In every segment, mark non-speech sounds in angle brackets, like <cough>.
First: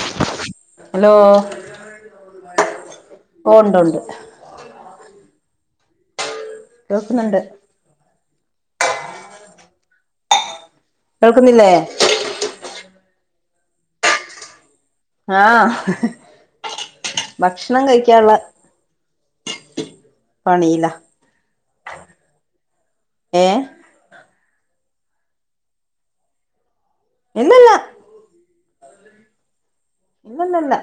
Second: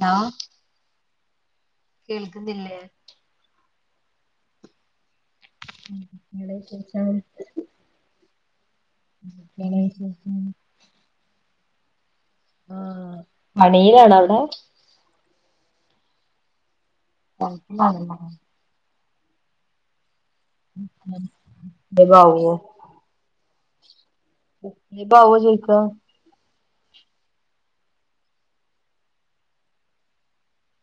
Law hello കേൾക്കുന്നില്ലേ ഓഹ് ഉണ്ട് ഉണ്ട് നിങ്ങളെ വിശേഷം കേൾക്കുന്നുണ്ട് നിങ്ങളെ വിശേഷം കേൾക്കുന്നില്ലേ ആഹ് മണിയിലാണോ അവിടെ ആഹ് അവിടെ ഭക്ഷണം കഴിക്കാനുള്ളാ പണിയിലാ ബാവോ ഏഹ് ഞ്ഞി പൊ ആവോ ചോയ്ക. ഇല്ലല്ലാ ഇല്ലല്ലല്ലാ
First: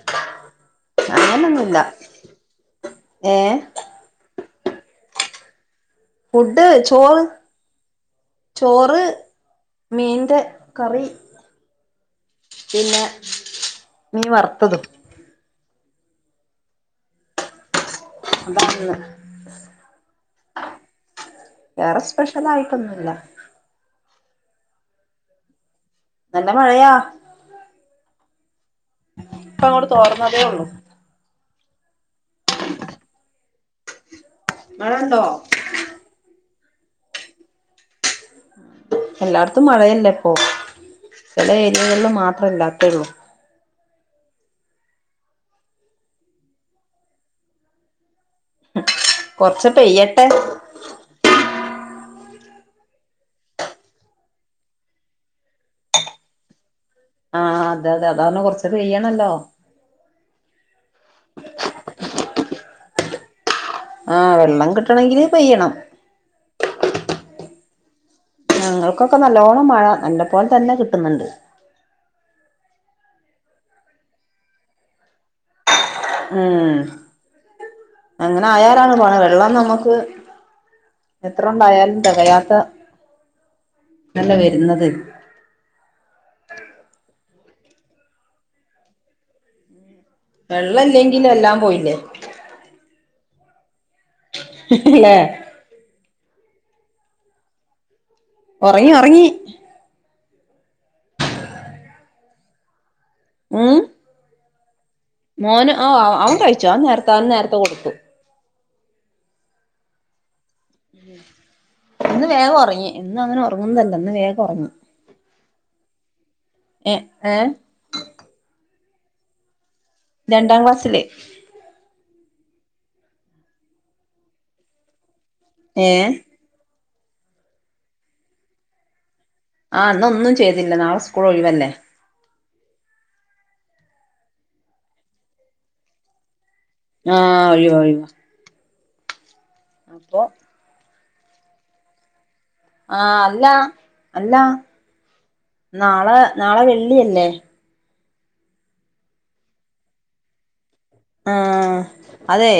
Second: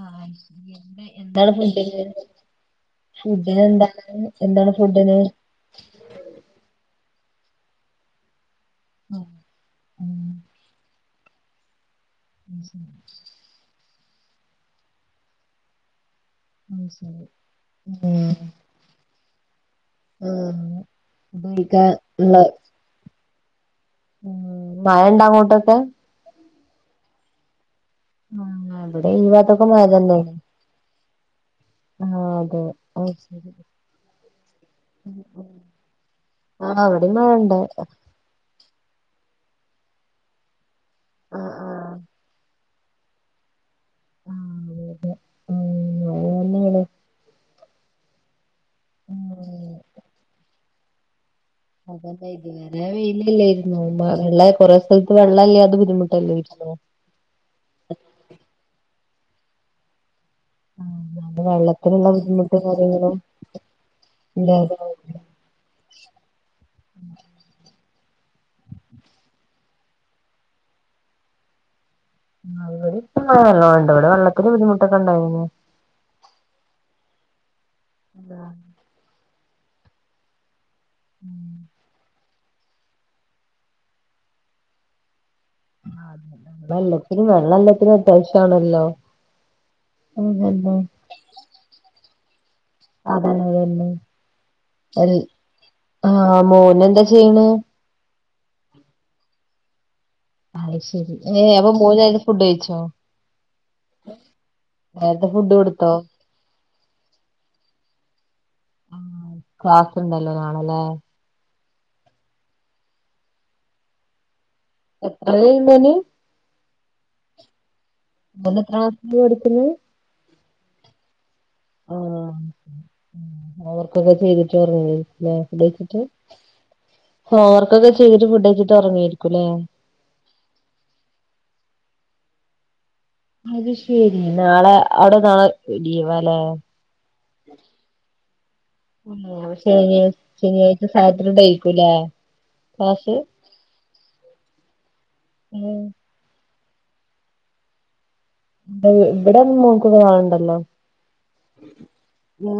ആഹ് എന്താണ് ഫുഡിൻ്റെ ഏ ഫുഡൊക്കെ എന്താണ് എന്താണ് ഫുഡിന് ഫുഡ് ചോർ ചോറ് ഉം മീനിന്റെ കറി പിന്നെ മീൻ വറുത്തതും അഹ് ശെരി പിന്നെ ആഹ് ഉപയോഗിക്കാ വേറെ ഉള്ള സ്പെഷ്യൽ ആയിട്ടൊന്നുല്ല മഴ ഉണ്ടോ അങ്ങോട്ടൊക്കെ നല്ല മഴയാ ആഹ് ഇവിടെ ഈ ഇപ്പ ഭാഗത്തൊക്കെ മഴ അങ്ങോട്ട് തന്നെ തോർന്നതേ ഉള്ളൂ ആഹ് അതെ ശരി മഴണ്ടോ ആഹ് ഇവിടെയും മഴയുണ്ട് എല്ലായിടത്തും മഴയല്ലേ ഇപ്പൊ ചില ആഹ് ആഹ് ഏരിയകളിൽ മാത്ര ഇല്ലാത്തോള്ളൂ <unintelligible> <inaudible> കുറച്ച് പെയ്യട്ടെ <unintelligible> നല്ല വെയിലല്ലായിരുന്നു കൊറെ സ്ഥലത്ത് വെള്ളല്ലാത് ബുദ്ധിമുട്ടല്ലായിരുന്നു ആഹ് അതെതെ അതാന്ന് കൊറച്ച് പെയ്യണല്ലോ വെള്ളത്തിനുള്ള ബുദ്ധിമുട്ടും കാര്യങ്ങളും ആഹ് വെള്ളം ഇല്ലാതെ കിട്ടണങ്കില് ആഹ് പെയ്യണം ഞങ്ങൾക്കൊക്കെ നല്ലോണ്ണം മഴ നല്ല പോലതന്നെ കിട്ട്ന്ന് ണ്ട് ആഹ് ഇവ്ടെയിപ്പ മഴ നല്ലോണ് ണ്ട് ഇവടെ വെള്ളത്തിന് ബുദ്ധിമുട്ടൊക്കെ ഇണ്ടായിനി മ് അങ്ങനായാലാണ് പണി വെള്ളം നമ്മക്ക് എത്ര ഒണ്ടായാലും തെകയാത്ത ന്നല്ലേ വെരുന്നത് ആഹ് എല്ലത്തിനും വെള്ളം എല്ലാത്തിനും അത്യാവശ്യാണല്ലോ വെള്ളല്ലെങ്കിൽ എല്ലാം പോയില്ലേ അതന്നെ അതന്നെ അൽ ല്ലേ ആഹ് മോൻ എന്താ ചെയ്ണേ ഒറങ്ങി ഒറങ്ങി അയ് ശെരി ഏഹ് അപ്പം മൂന്നെരും ഫുഡ് കഴിച്ചോ <unintelligible> നേരത്തെ ഫുഡ് മോന് ഓ കൊടുത്തോ അവ അവൻ കഴിച്ചു അവൻ അവന് നേരത്തെ കൊടുക്കും ആ ക്ലാസ്ണ്ടല്ലോ നാളല്ലേ ഇന്ന് വേഗൊറങ്ങി എന്നും അങ്ങനെ ഒറങ്ങുന്നതല്ല ഇന്ന് വേഗൊറങ്ങി <unintelligible> എ ഏ ഓൻ എത്രാ ക്ലാസ്സിൽ പടിക്ക്ന്നേ രണ്ടാം ക്ലാസ്സില് ആഹ് ഓവർക്കൊക്കെ ചെയ്തിട്ട് ഒറങ്ങീനി ലേ ഫുഡ്‌ കഴിച്ചിട്ട് ഏഹ് ഹോവർക്കൊക്കെ ചെയ്തിട്ട് ഫുഡഴിച്ചിട്ട് ഒറങ്ങേരിക്കുല്ലേ ആ ന്നൊന്നും ചെയ്തില്ല നാളെ സ്കൂൾ ഒഴിവല്ലേ അത് ശെരി നാളെ അവിടെ നാളെ ലീവാല്ലേ ആഹ് ഒഴിവാ ഒഴിവാ ആഹ് ശനി അപ്പൊ ശനിയാഴ്ച സാറ്റർഡേയിക്കുലേ ആഹ് അല്ല അല്ല ഉം നാളെ നാളെ വെള്ളി അല്ലേ ഇ ഇവിടെ മോൾക്കൊക്കെ നാളെണ്ടല്ലോ ആഹ് അതെ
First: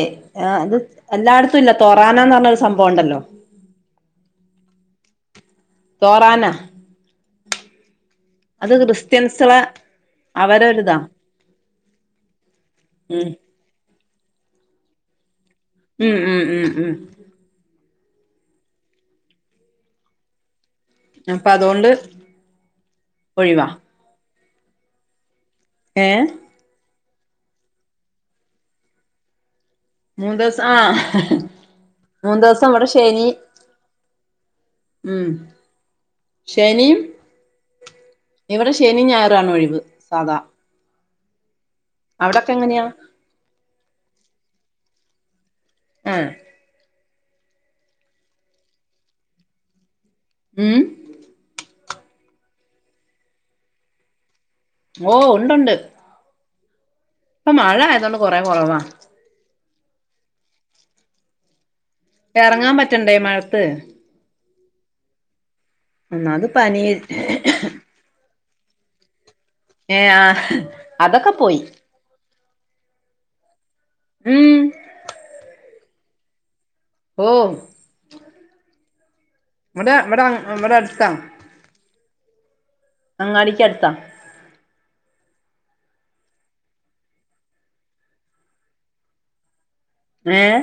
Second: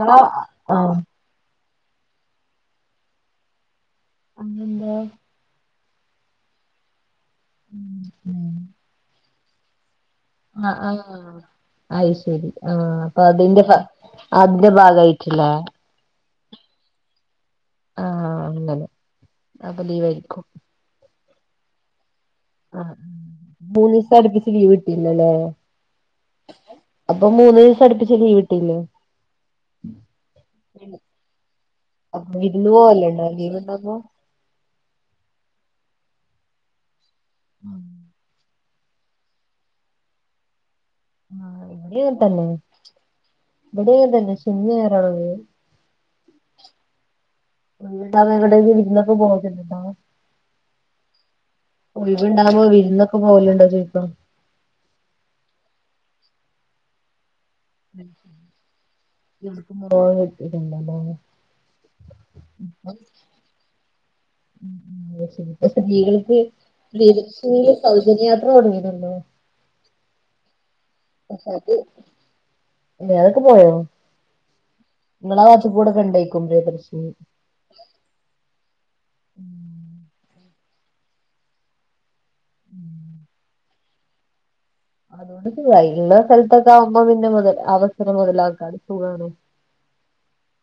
അത് ആഹ് എല്ലാടത്തു ഇല്ല തൊറാനാന്ന് പറഞ്ഞൊരു സംഭവൊണ്ടല്ലോ <unintelligible> ആഹ് തോറാന ഉം അത് ക്രിസ്ത്യൻസ്ളെ ആഹ് ആഹ് അയ് ശരി ആഹ് ഉം അപ്പതിന്റെ ഫ അതിന്റെ ഭാഗായിട്ട്ള്ള മ് മ് മ് മ് ആഹ് അങ്ങനെ അപ്പം ലീവായിരിക്കും അപ്പതോണ്ട് ആ മൂന്നീസം അട്പ്പിച്ച് ലീവ് കിട്ടീണ്ടല്ലേ ഏഹ് അപ്പം മൂന്ന് ദീസം അടുപ്പിച്ച് ലീവ്ട്ടില്ലേ മൂന്ന് ദെവസം ആഹ് അപ്പൊ മൂന്ന് വിരുന്ന് ദെവസം ഇവ്ടെ പോവലുണ്ടോ ശനി ലീവ് ഉണ്ടാവുമ്പോ മ് ശനിം ഇവിടെ ശനിം ഞായറാണൊഴിവ് സാധാ ആഹ് ഇവിടേം അതന്നെ അവിടൊക്കെ എങ്ങനെയാ ഇബടേംതന്നെ ശനിം ഞായറാണ് ഒഴിവ് ആഹ് <unintelligible> മ് ഒഴിവ് ണ്ടാവുമ്പോ വിര്ന്നൊക്കെ പോവൽണ്ടോ ചോയിക്കാ? ഓഹ് ഉണ്ടുണ്ട്. ഇപ്പ മഴ ആയതോണ്ട് കൊറെ കൊറവാ. <unintelligible> എറങ്ങാൻ പറ്റണ്ടേ ഈ മഴത്ത്. അഹ് ശരി സ്ത്രീകൾക്ക് ഒന്നാത് പനി സ്ത്രീക സൗജന്യയാത്ര തൊടങ്ങിക്ക്ണല്ലോ. ഏഹ് ആഹ് <unintelligible> പോയോ? ഉം ഇങ്ങളാവാത്ത് കൂടെ ണ്ടേക്കും പ്രിയദർശിനി? ഓ ഉം. വടെ വടെ വടെ അട്ത്താ. ഉം അങ്ങാടിക്ക് ട്ത്താ അതോണ്ട് സുഖായി ഇള്ള സ്ഥലത്തൊക്കെ ആവുമ്പോ പിന്നെ മുത അവസരങ്ങൾ ലാക്കാണ് സുഖാണ്. ഏഹ്?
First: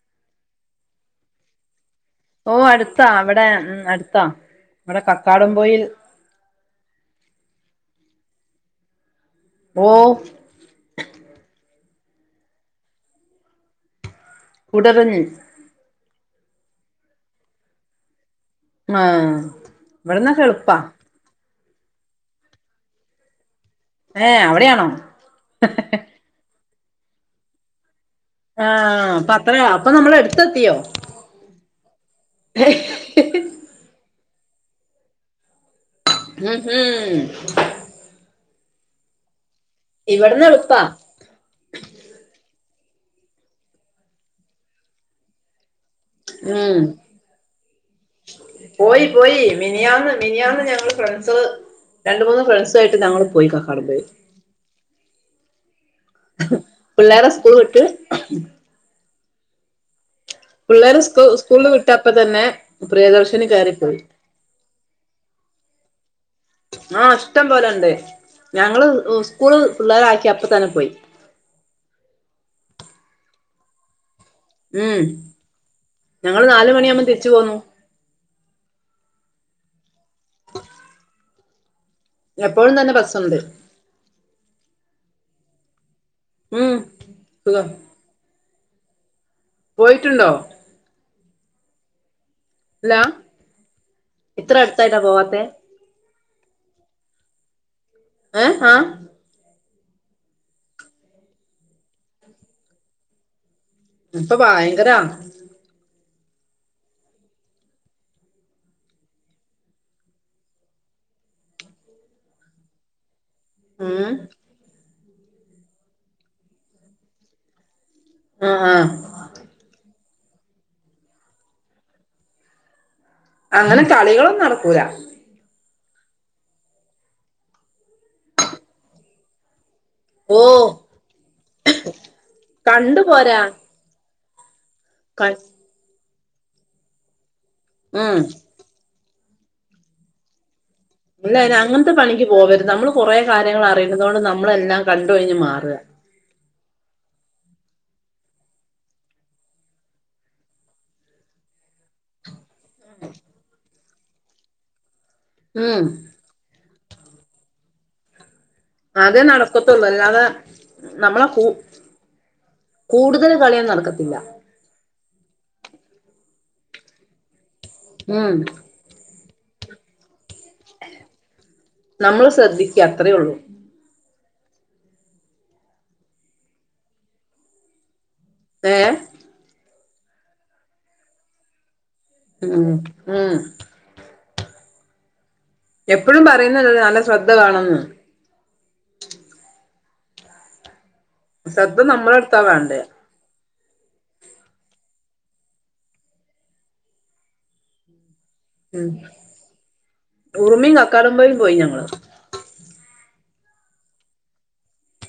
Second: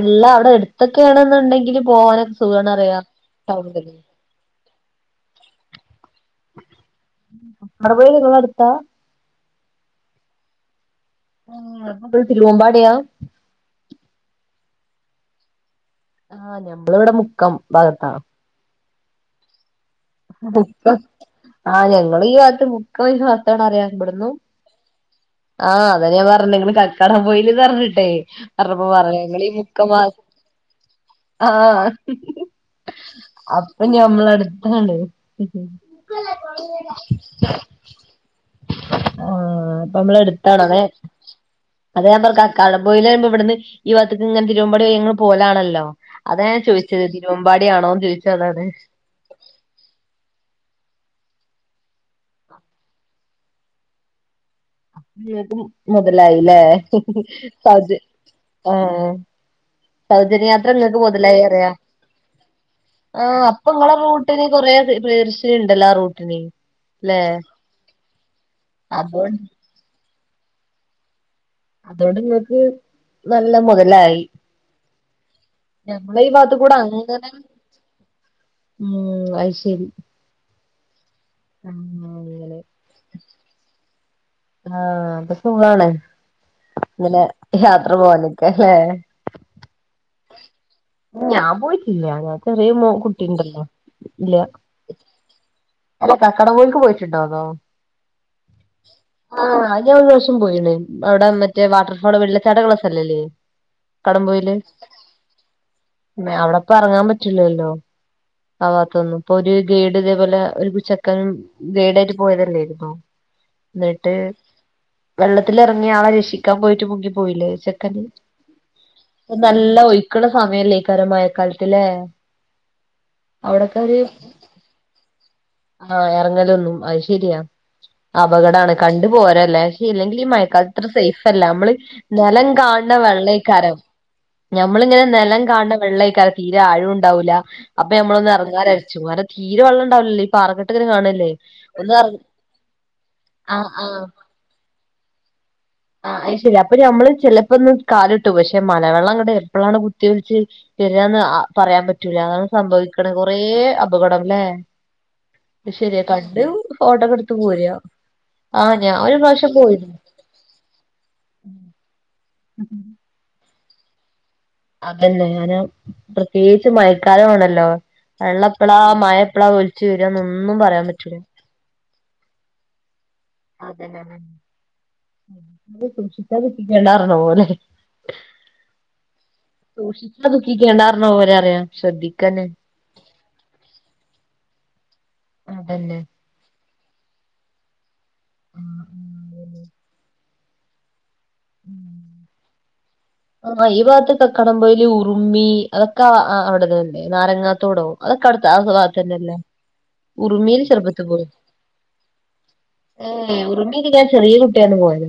ഇള്ള അഒടെ എട്ത്തൊക്കെയ ആണെന്നുണ്ടെങ്കില് പോകാന ഓഹ് അട്ത്താ ഇവടെ ഉം അട്ത്താ ഇവടെ കക്കാടം പൊയിൽ കാടാമ്പുഴേൽ ങ്ങളെ അട്ത്താ? ഓഹ് <unintelligible> തിരുവമ്പാടിയാ? കുടര്റിഞ് ആഹ് ഞമ്മള് വ്ടെ മുക്കം ഭാഗത്താ. ആഹ് മുക്ക ആഹ് ഞങ്ങള് ഈ ഭാഗത്ത് മുക്കം ഭാഗത്താണ് അറിയ. ഏ ഇവടുന്നു അവിടെയാണോ ആഹ് അതന്നെ ഞ പർഞ്ഞേ ഇങ്ങള് കക്കാടം പൊയില് ർഞ്ഞിട്ടേ. ആ ർഞ്ഞപ്പോ പർഞ്ഞേ അപ്പ ങ്ങളി ഈ അത്ര മുക്ക അപ്പൊ ഭാ നമ്മൾ എടുത്തെത്തിയോ ആഹ് അപ്പ ഞമ്മള് അട്ത്താണ്. <unintelligible> ആഹ് അപ്പ മ്മള് ഇവിടന്ന് എട്ത്താണല്ലെ? എളുപ്പാ അത ഞാ പർ കക്കാടം പൊയില് റിമ്പോ ഇവട്ന്ന് ഈ ഭാഗത്ത് ങ്ങന തിരുവമ്പാടി വഴി ൻ പോകലാണല്ലോ. അതാ ഞ ഉം ചോയ്ച്ചത് തിരുവമ്പാടിയാണോന്ന് ചോയ്ച്ചേ അതാണ്. പോയി പോയി മിനിയാന്ന് മിനിയാന്ന് ഞങ്ങള് ഫ്രണ്ട്സൾ രണ്ട്, മൂന്ന് ഫ്രണ്ട്സായിട്ട് ഞങ്ങൾ പോയി കക്കാടമ്പോയിൽ. നിങ്ങൾക്ക് മൊതലായില്ലേ? പിള്ളേരെ സ്കൂൾ വിട്ട് <unintelligible> ആഹ് സൗജന്യയാത്ര ങ്ങക്ക് പിള്ളേര് സ്കൂ മൊതലായി റ്യ സ്കൂളിൽ വിട്ടപ്പ തന്നെ ആഹ് പ്രിയദർശിനി അപ്പ ങ്ങളെ കയറിപ്പോയി മോ <unintelligible> കൊറെ പ്രി പ്രിയദർശിനി ണ്ടല്ലോ ആ റൂട്ട്ന്. ആഹ് ഇഷ്ടം പോലെണ്ട് ഞങ്ങള് അതോണ്ട് സ്കൂള് പിള്ളേരാക്കി അപ്പ തന്നെ പോയി. അതുകൊണ്ട് ങ്ങക്ക് നല്ല മൊതലായി. ഉം ഞങ്ങളെ ഈ ഞങ്ങള് ഭാഗത്ത് നാല് കൂടെ മണിയാവുമ്പോ അങ്ങനെ തിരിച്ചു പോന്നു ഉം അയ് ശരി ഉം എപ്പോഴും തന്നെ ബസ്സുണ്ട്. ആഹ് അപ്പ സുഖാണ് ഉം ങ്ങനെ സുഖം യാത്ര പോവാനൊക്കെ അല്ലേ? പോയിട്ടുണ്ടോ? ഞാൻ പോയിട്ടില്ല ഞാൻ ചെറിയ മോ ഇല്ല കുട്ടിണ്ടല്ലോ ഇല്ല. ഇത്ര അടുത്തായിട്ടാ പോവാത്തെ അല്ല കക്കാട പോൽക്ക് പോയിട്ടുണ്ടോ ന്നോ? ഏഹ് ആഹ് ആഹ് ഞാ ഒരു ഷം പോയിണ്. അവടെ മറ്റേ വാട്ടർഫോള് വെള്ള ചാട്ടങ്ങൾ സ്ഥല്ലല്ലേ? ഇപ്പ ഭയങ്കര ന്നെ അവടെപ്പ എറങ്ങാൻ പറ്റില്ലല്ലോ. ആവാത്തൊന്നും പ്പ ഒര് ഗൈഡ് ഇതേപോലെ ഒരു ചെക്കനും ഗേഡായിട്ട് പോയതല്ലായിരുന്നോ? ഉം എന്നിട്ട്, വെള്ളത്തിലെറങ്ങിയ ആളെ രക്ഷിക്കാൻ പോയിട്ട് മുങ്ങി പോയില്ലേ ഒരു ചെക്കന്. ആഹ.. നല്ല ഒയിക്ക്ള്ള സമയല്ലാകരം മയകാലത്ത്ലേ? അവടെന്താ അങ്ങനെ ഒര്- കളികളൊന്നും നടക്കൂല ആഹാ എറങ്ങലൊന്നും അശരിയാ, അപകടാണ് കണ്ടു പോരല്ലേ. ഇല്ലെങ്കിൽ ഈ ഓ മയക്കാലത്ത് ഇത്ര സേഫല്ല, നമ്മള് നെലം കാണണ കണ്ടു പോരാ വെള്ളായിക്കാരം. ഞമ്മളിങ്ങനെ ക നെലം കാണണ വെള്ളായിക്കാരം, തീരെ ആഴോണ്ടാവൂല. അപ്പോ ഉം ഞമ്മളൊന്ന് ഇറങ്ങാരച്ചു, തീരെ വെള്ളം ഇണ്ടാവില്ലല്ലോ? ഈ പാറക്കെട്ടിങ്ങനെ കാണല്ലേ. അല്ല അയിന് അങ്ങനത്തെ ഒന്ന് എറ പണിക്ക് പോവരുത്, നമ്മള് കൊറേ കാര്യങ്ങൾ ആഹ് ആഹ് അറിയന്നതുകൊണ്ട്- നമ്മളെല്ലാം കണ്ട് ഒഴിഞ്ഞ് മാറ. ആഹാ അത് ശെരിയാ അപ്പോ ഞമ്മള് ചെലപ്പൊന്ന് കാല് ഇട്ടു, പക്ഷെ മലവെള്ളം ഇങ്ങട് എപ്പളാണ് കുത്തിയൊലിച്ച്- ശെരിയാന്ന് പറയാൻ പറ്റ്- പറ്റൂല അതാണ് സംഭവിക്കണ് കൊറേ അപകടംലേ ആഹാ ഉം ശരിയ. കണ്ട് ഫോട്ടോക്കെ എടുത്ത് പോര. അതെ നടക്കത്തൊള്ളോ അല്ലാതെ- നമ്മളെ കു കൂടുതൽ കളിയൊന്നും നടക്കത്തില്ല. അതന്നെ ഞാൻ പ്രത്യേകിച്ച്- മയക്കാലണല്ലോ ഉം വെള്ളപ്പള, മയപ്പെള, ശരിയാണ് ഒന്നും പറയാൻ പറ്റില്ല. നമ്മള് ശ്രദ്ധിക്ക അത്രയേ ഉള്ളൂ. അതന്നെ, അതന്നെ, സൂക്ഷിച്ച ദുഃഖി ക്കണ്ട പറഞ്ഞപോലെ. ഏ... സൂക്ഷിച്ച ദുഃഖിക്കേണ്ടാന്ന് പറഞ്ഞ പോലെ പറയാ, ശ്രദ്ധി- ഉം.. ഉം.. അതന്നെ എപ്പോഴും പറയുന്നത് നല്ല ശ്രദ്ധ വേണന്ന്. <inaudible> ശ്രദ്ധ നമ്മള എടുത്താ വേണ്ടേ. ആ ഈ ഭാഗത്ത് കക്കാടം പോയില്, ഉറുമി, അതൊക്കെ അവിടെല്ലെ? നാരങ്ങാത്തോടോ, അത്കടുത്ത് ആ ഉം ഭാത്തന്നെല്ലേ, ഉറുമീൽ ഉറുമിയും ചെറുപ്പത്തി പോയി. കക്കാടംപൊയിയും ഞങ്ങള് ഏ ഉറമി ഞാൻ ചെറിയ കുട്ടിയാണ് പോയത്.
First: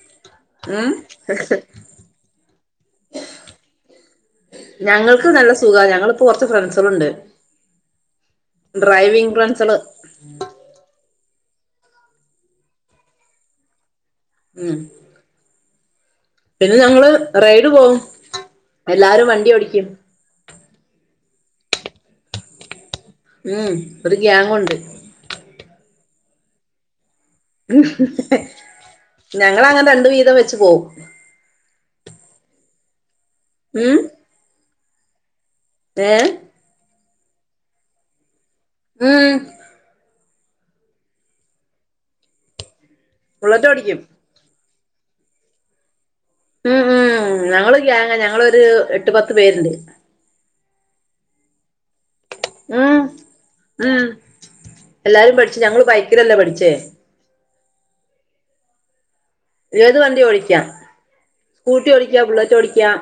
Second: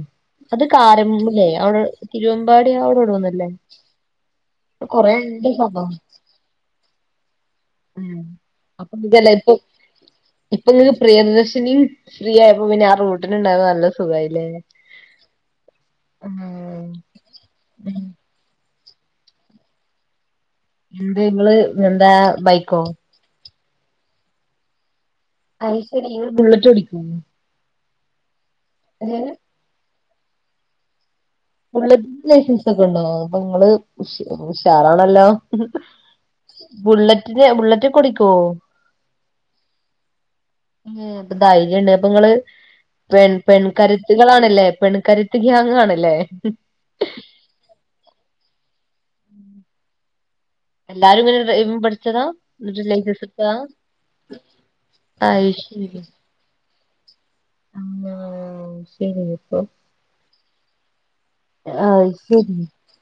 അത് ഉം കാരമ്പല്ലേ അവടെ തിരുവമ്പാടി അവിടെവിടെ ഒന്നല്ലേ? ഞങ്ങൾക്ക് നല്ല സുഖാ, ഞങ്ങളിപ്പോ കൊറച്ച് ഫ്രണ്ട്സൊക്കണ്ട്. ഉം അപ്പോ ഫ്രണ്ട്സള് <unintelligible> ഇപ്പോ നിങ്ങക്ക് പ്രിയദർശിനിയും ഫ്രീ ആയപ്പോ പിന്നെ ആ റൂട്ടില് ഇണ്ടായത് നല്ല സുഖായിരുന്നു. ലേ ഉം ആഹാ.. പിന്നെ ഞങ്ങള് റൈഡ് പോവും, എല്ലാരും വണ്ടി ഓടിക്കും. എന്ത് നിങ്ങള്, എന്താ ബൈക്കോ? ഉം ഒരു ഗാങ്ങുണ്ട്. അത് ശരി, ഇങ്ങൾ ബുള്ളറ്റ് ഓടിക്കും? <inaudible> <inaudible> ഞങ്ങളങ്ങനെ രണ്ട് വീതം വെച്ച് പോവും. ബുള്ളറ്റിന് ലൈസൻസൊക്കെ ഉണ്ടോ? അപ്പോ നിങ്ങള് ഉം ഉഷ് ഉഷാറാണല്ലോ. ഏ.. ബുള്ളറ്റിന്, ബുള്ളറ്റ് ഓടിക്കോ? ഉം... ഉം അപ്പ ധൈര്യണ്ട് അപ്പോ നിങ്ങള് പെൺ ബുള്ളറ്റ് ഓടിക്കും പെൺകരുത്ത്- ളാണല്ലേ, പെൺക്കരുത്ത് ഗ്യാങ്ങാണല്ലേ? ഉം ഉം ഞങ്ങള് ഒരു ഗാങ് ആ, ഞങ്ങളൊരു എട്ട്, പത്ത് പേരിണ്ട്. എല്ലാരുംങ്ങനെ ഡ്രൈവിങ് പഠി- ച്ചതാ എന്നിട്ട് ഉം ലൈസൻസ് എടുത്തതാ, ഉം അയ്ശെരി. തല്ല പഠിച്ചേ <inaudible> ഏത് വണ്ടി ഓടിക്കാം സ്കൂട്ടി അയ് ഓടിക്കാം ബുള്ളറ്റ് ശരി ഓടിക്കാം.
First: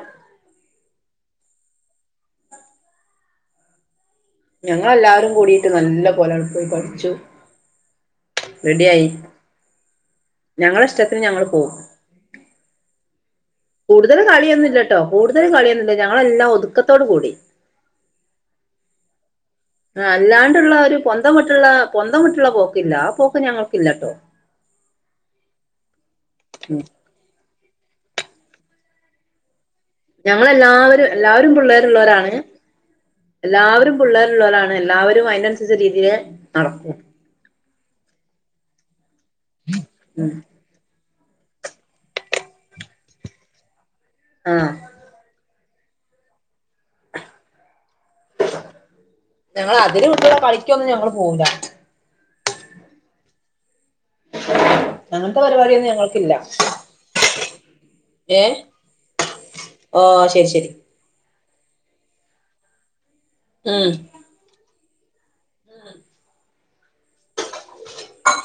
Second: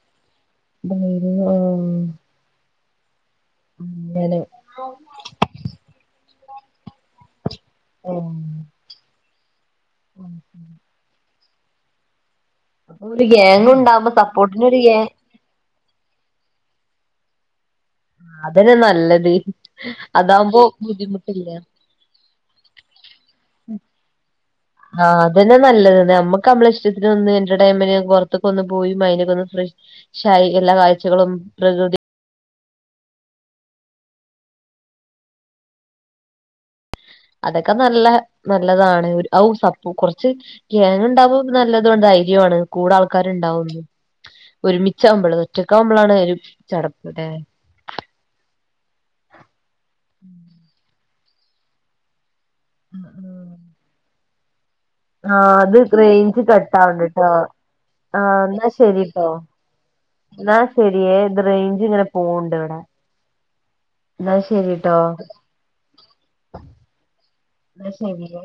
<unintelligible> അങ്ങനെ. ഞങ്ങളെല്ലാരും കൂടിട്ട് നല്ല പോലെ പോയി പഠിച്ചു. ആഹ്. റെഡിയായി ഞങ്ങളെ ഇഷ്ടത്തിന് ഞങ്ങള് പോവും. അപ്പോ ഒരു ഗാങ് ഉണ്ടാകുമ്പോ സപ്പോർട്ടിനൊരു ഗേ ഇതിൽ കളിയൊന്നില്ല ഞങ്ങളെല്ലാം ഒതുക്കത്തോട് കൂടി. അതന്നെ നല്ലത്. ആഹ് അതാവുമ്പോ അല്ലാണ്ടുള്ള ഒരു പൊന്തം ബുദ്ധിമുട്ടില്ല വിട്ടുള്ള പൊന്തം വിട്ടുള്ള പോക്കില്ല ആഹ് പോക്ക് ഞങ്ങൾക്കില്ലാട്ടോ. ആഹ് അതന്നെ നല്ലത് നമ്മുക്ക് നമ്മളെ ഉം ഇഷ്ടത്തി ഒരു ഒന്ന് എന്റർടൈമെന്റിന് പുറത്തൊക്ക ഒന്ന് പോയി മൈന്റ് ഓക്കെ ഒന്ന് ഫ്രഷ് ഷായി എല്ലാ ഞങ്ങളെല്ലാവരും കാഴ്ചകളും എല്ലാവരും പ്രകൃതി പിള്ളേരുള്ളോരാണ്. എല്ലാവരും പിള്ളേരുള്ളോരാണ്, എല്ലാവരും അതിനനുസരിച്ച രീതിൽ നടക്കും. അതൊക്കെ നല്ല നല്ലതാണ് ഔ സപ്പ കുറച്ച് ഗാങ് ഉണ്ടാവുമ്പോ നല്ലതും ധൈര്യവുമാണ് കൂടെ ആൾക്കാരുണ്ടാവുന്നും ആ ഒരുമിച്ചാവുമ്പോള് ഒറ്റക്കാവുമ്പോളാണ് ഒരു ചടപ്പ് അല്ലേ. ഞങ്ങള് അതിര് വിട്ടുള്ള കളിക്കൊന്നും ഞങ്ങള് പോവൂല. ആഹ് ആഹ് <inaudible> ആഹ് അത് പരിപാടിയൊന്നും ഞങ്ങൾക്കില്ല റേഞ്ച് കട്ട് ആവണ്ട്ട്ടോ. ആഹ് ഏ എന്നാ ശരിട്ടോ എന്നാ ശരി. രിയേ ഇത് റേഞ്ച് ഇങ്ങനെ പോവണ്ട് ഇവിടെ. ഉം. എന്നാ ശരിട്ടോ എന്നാ ശരിയേ.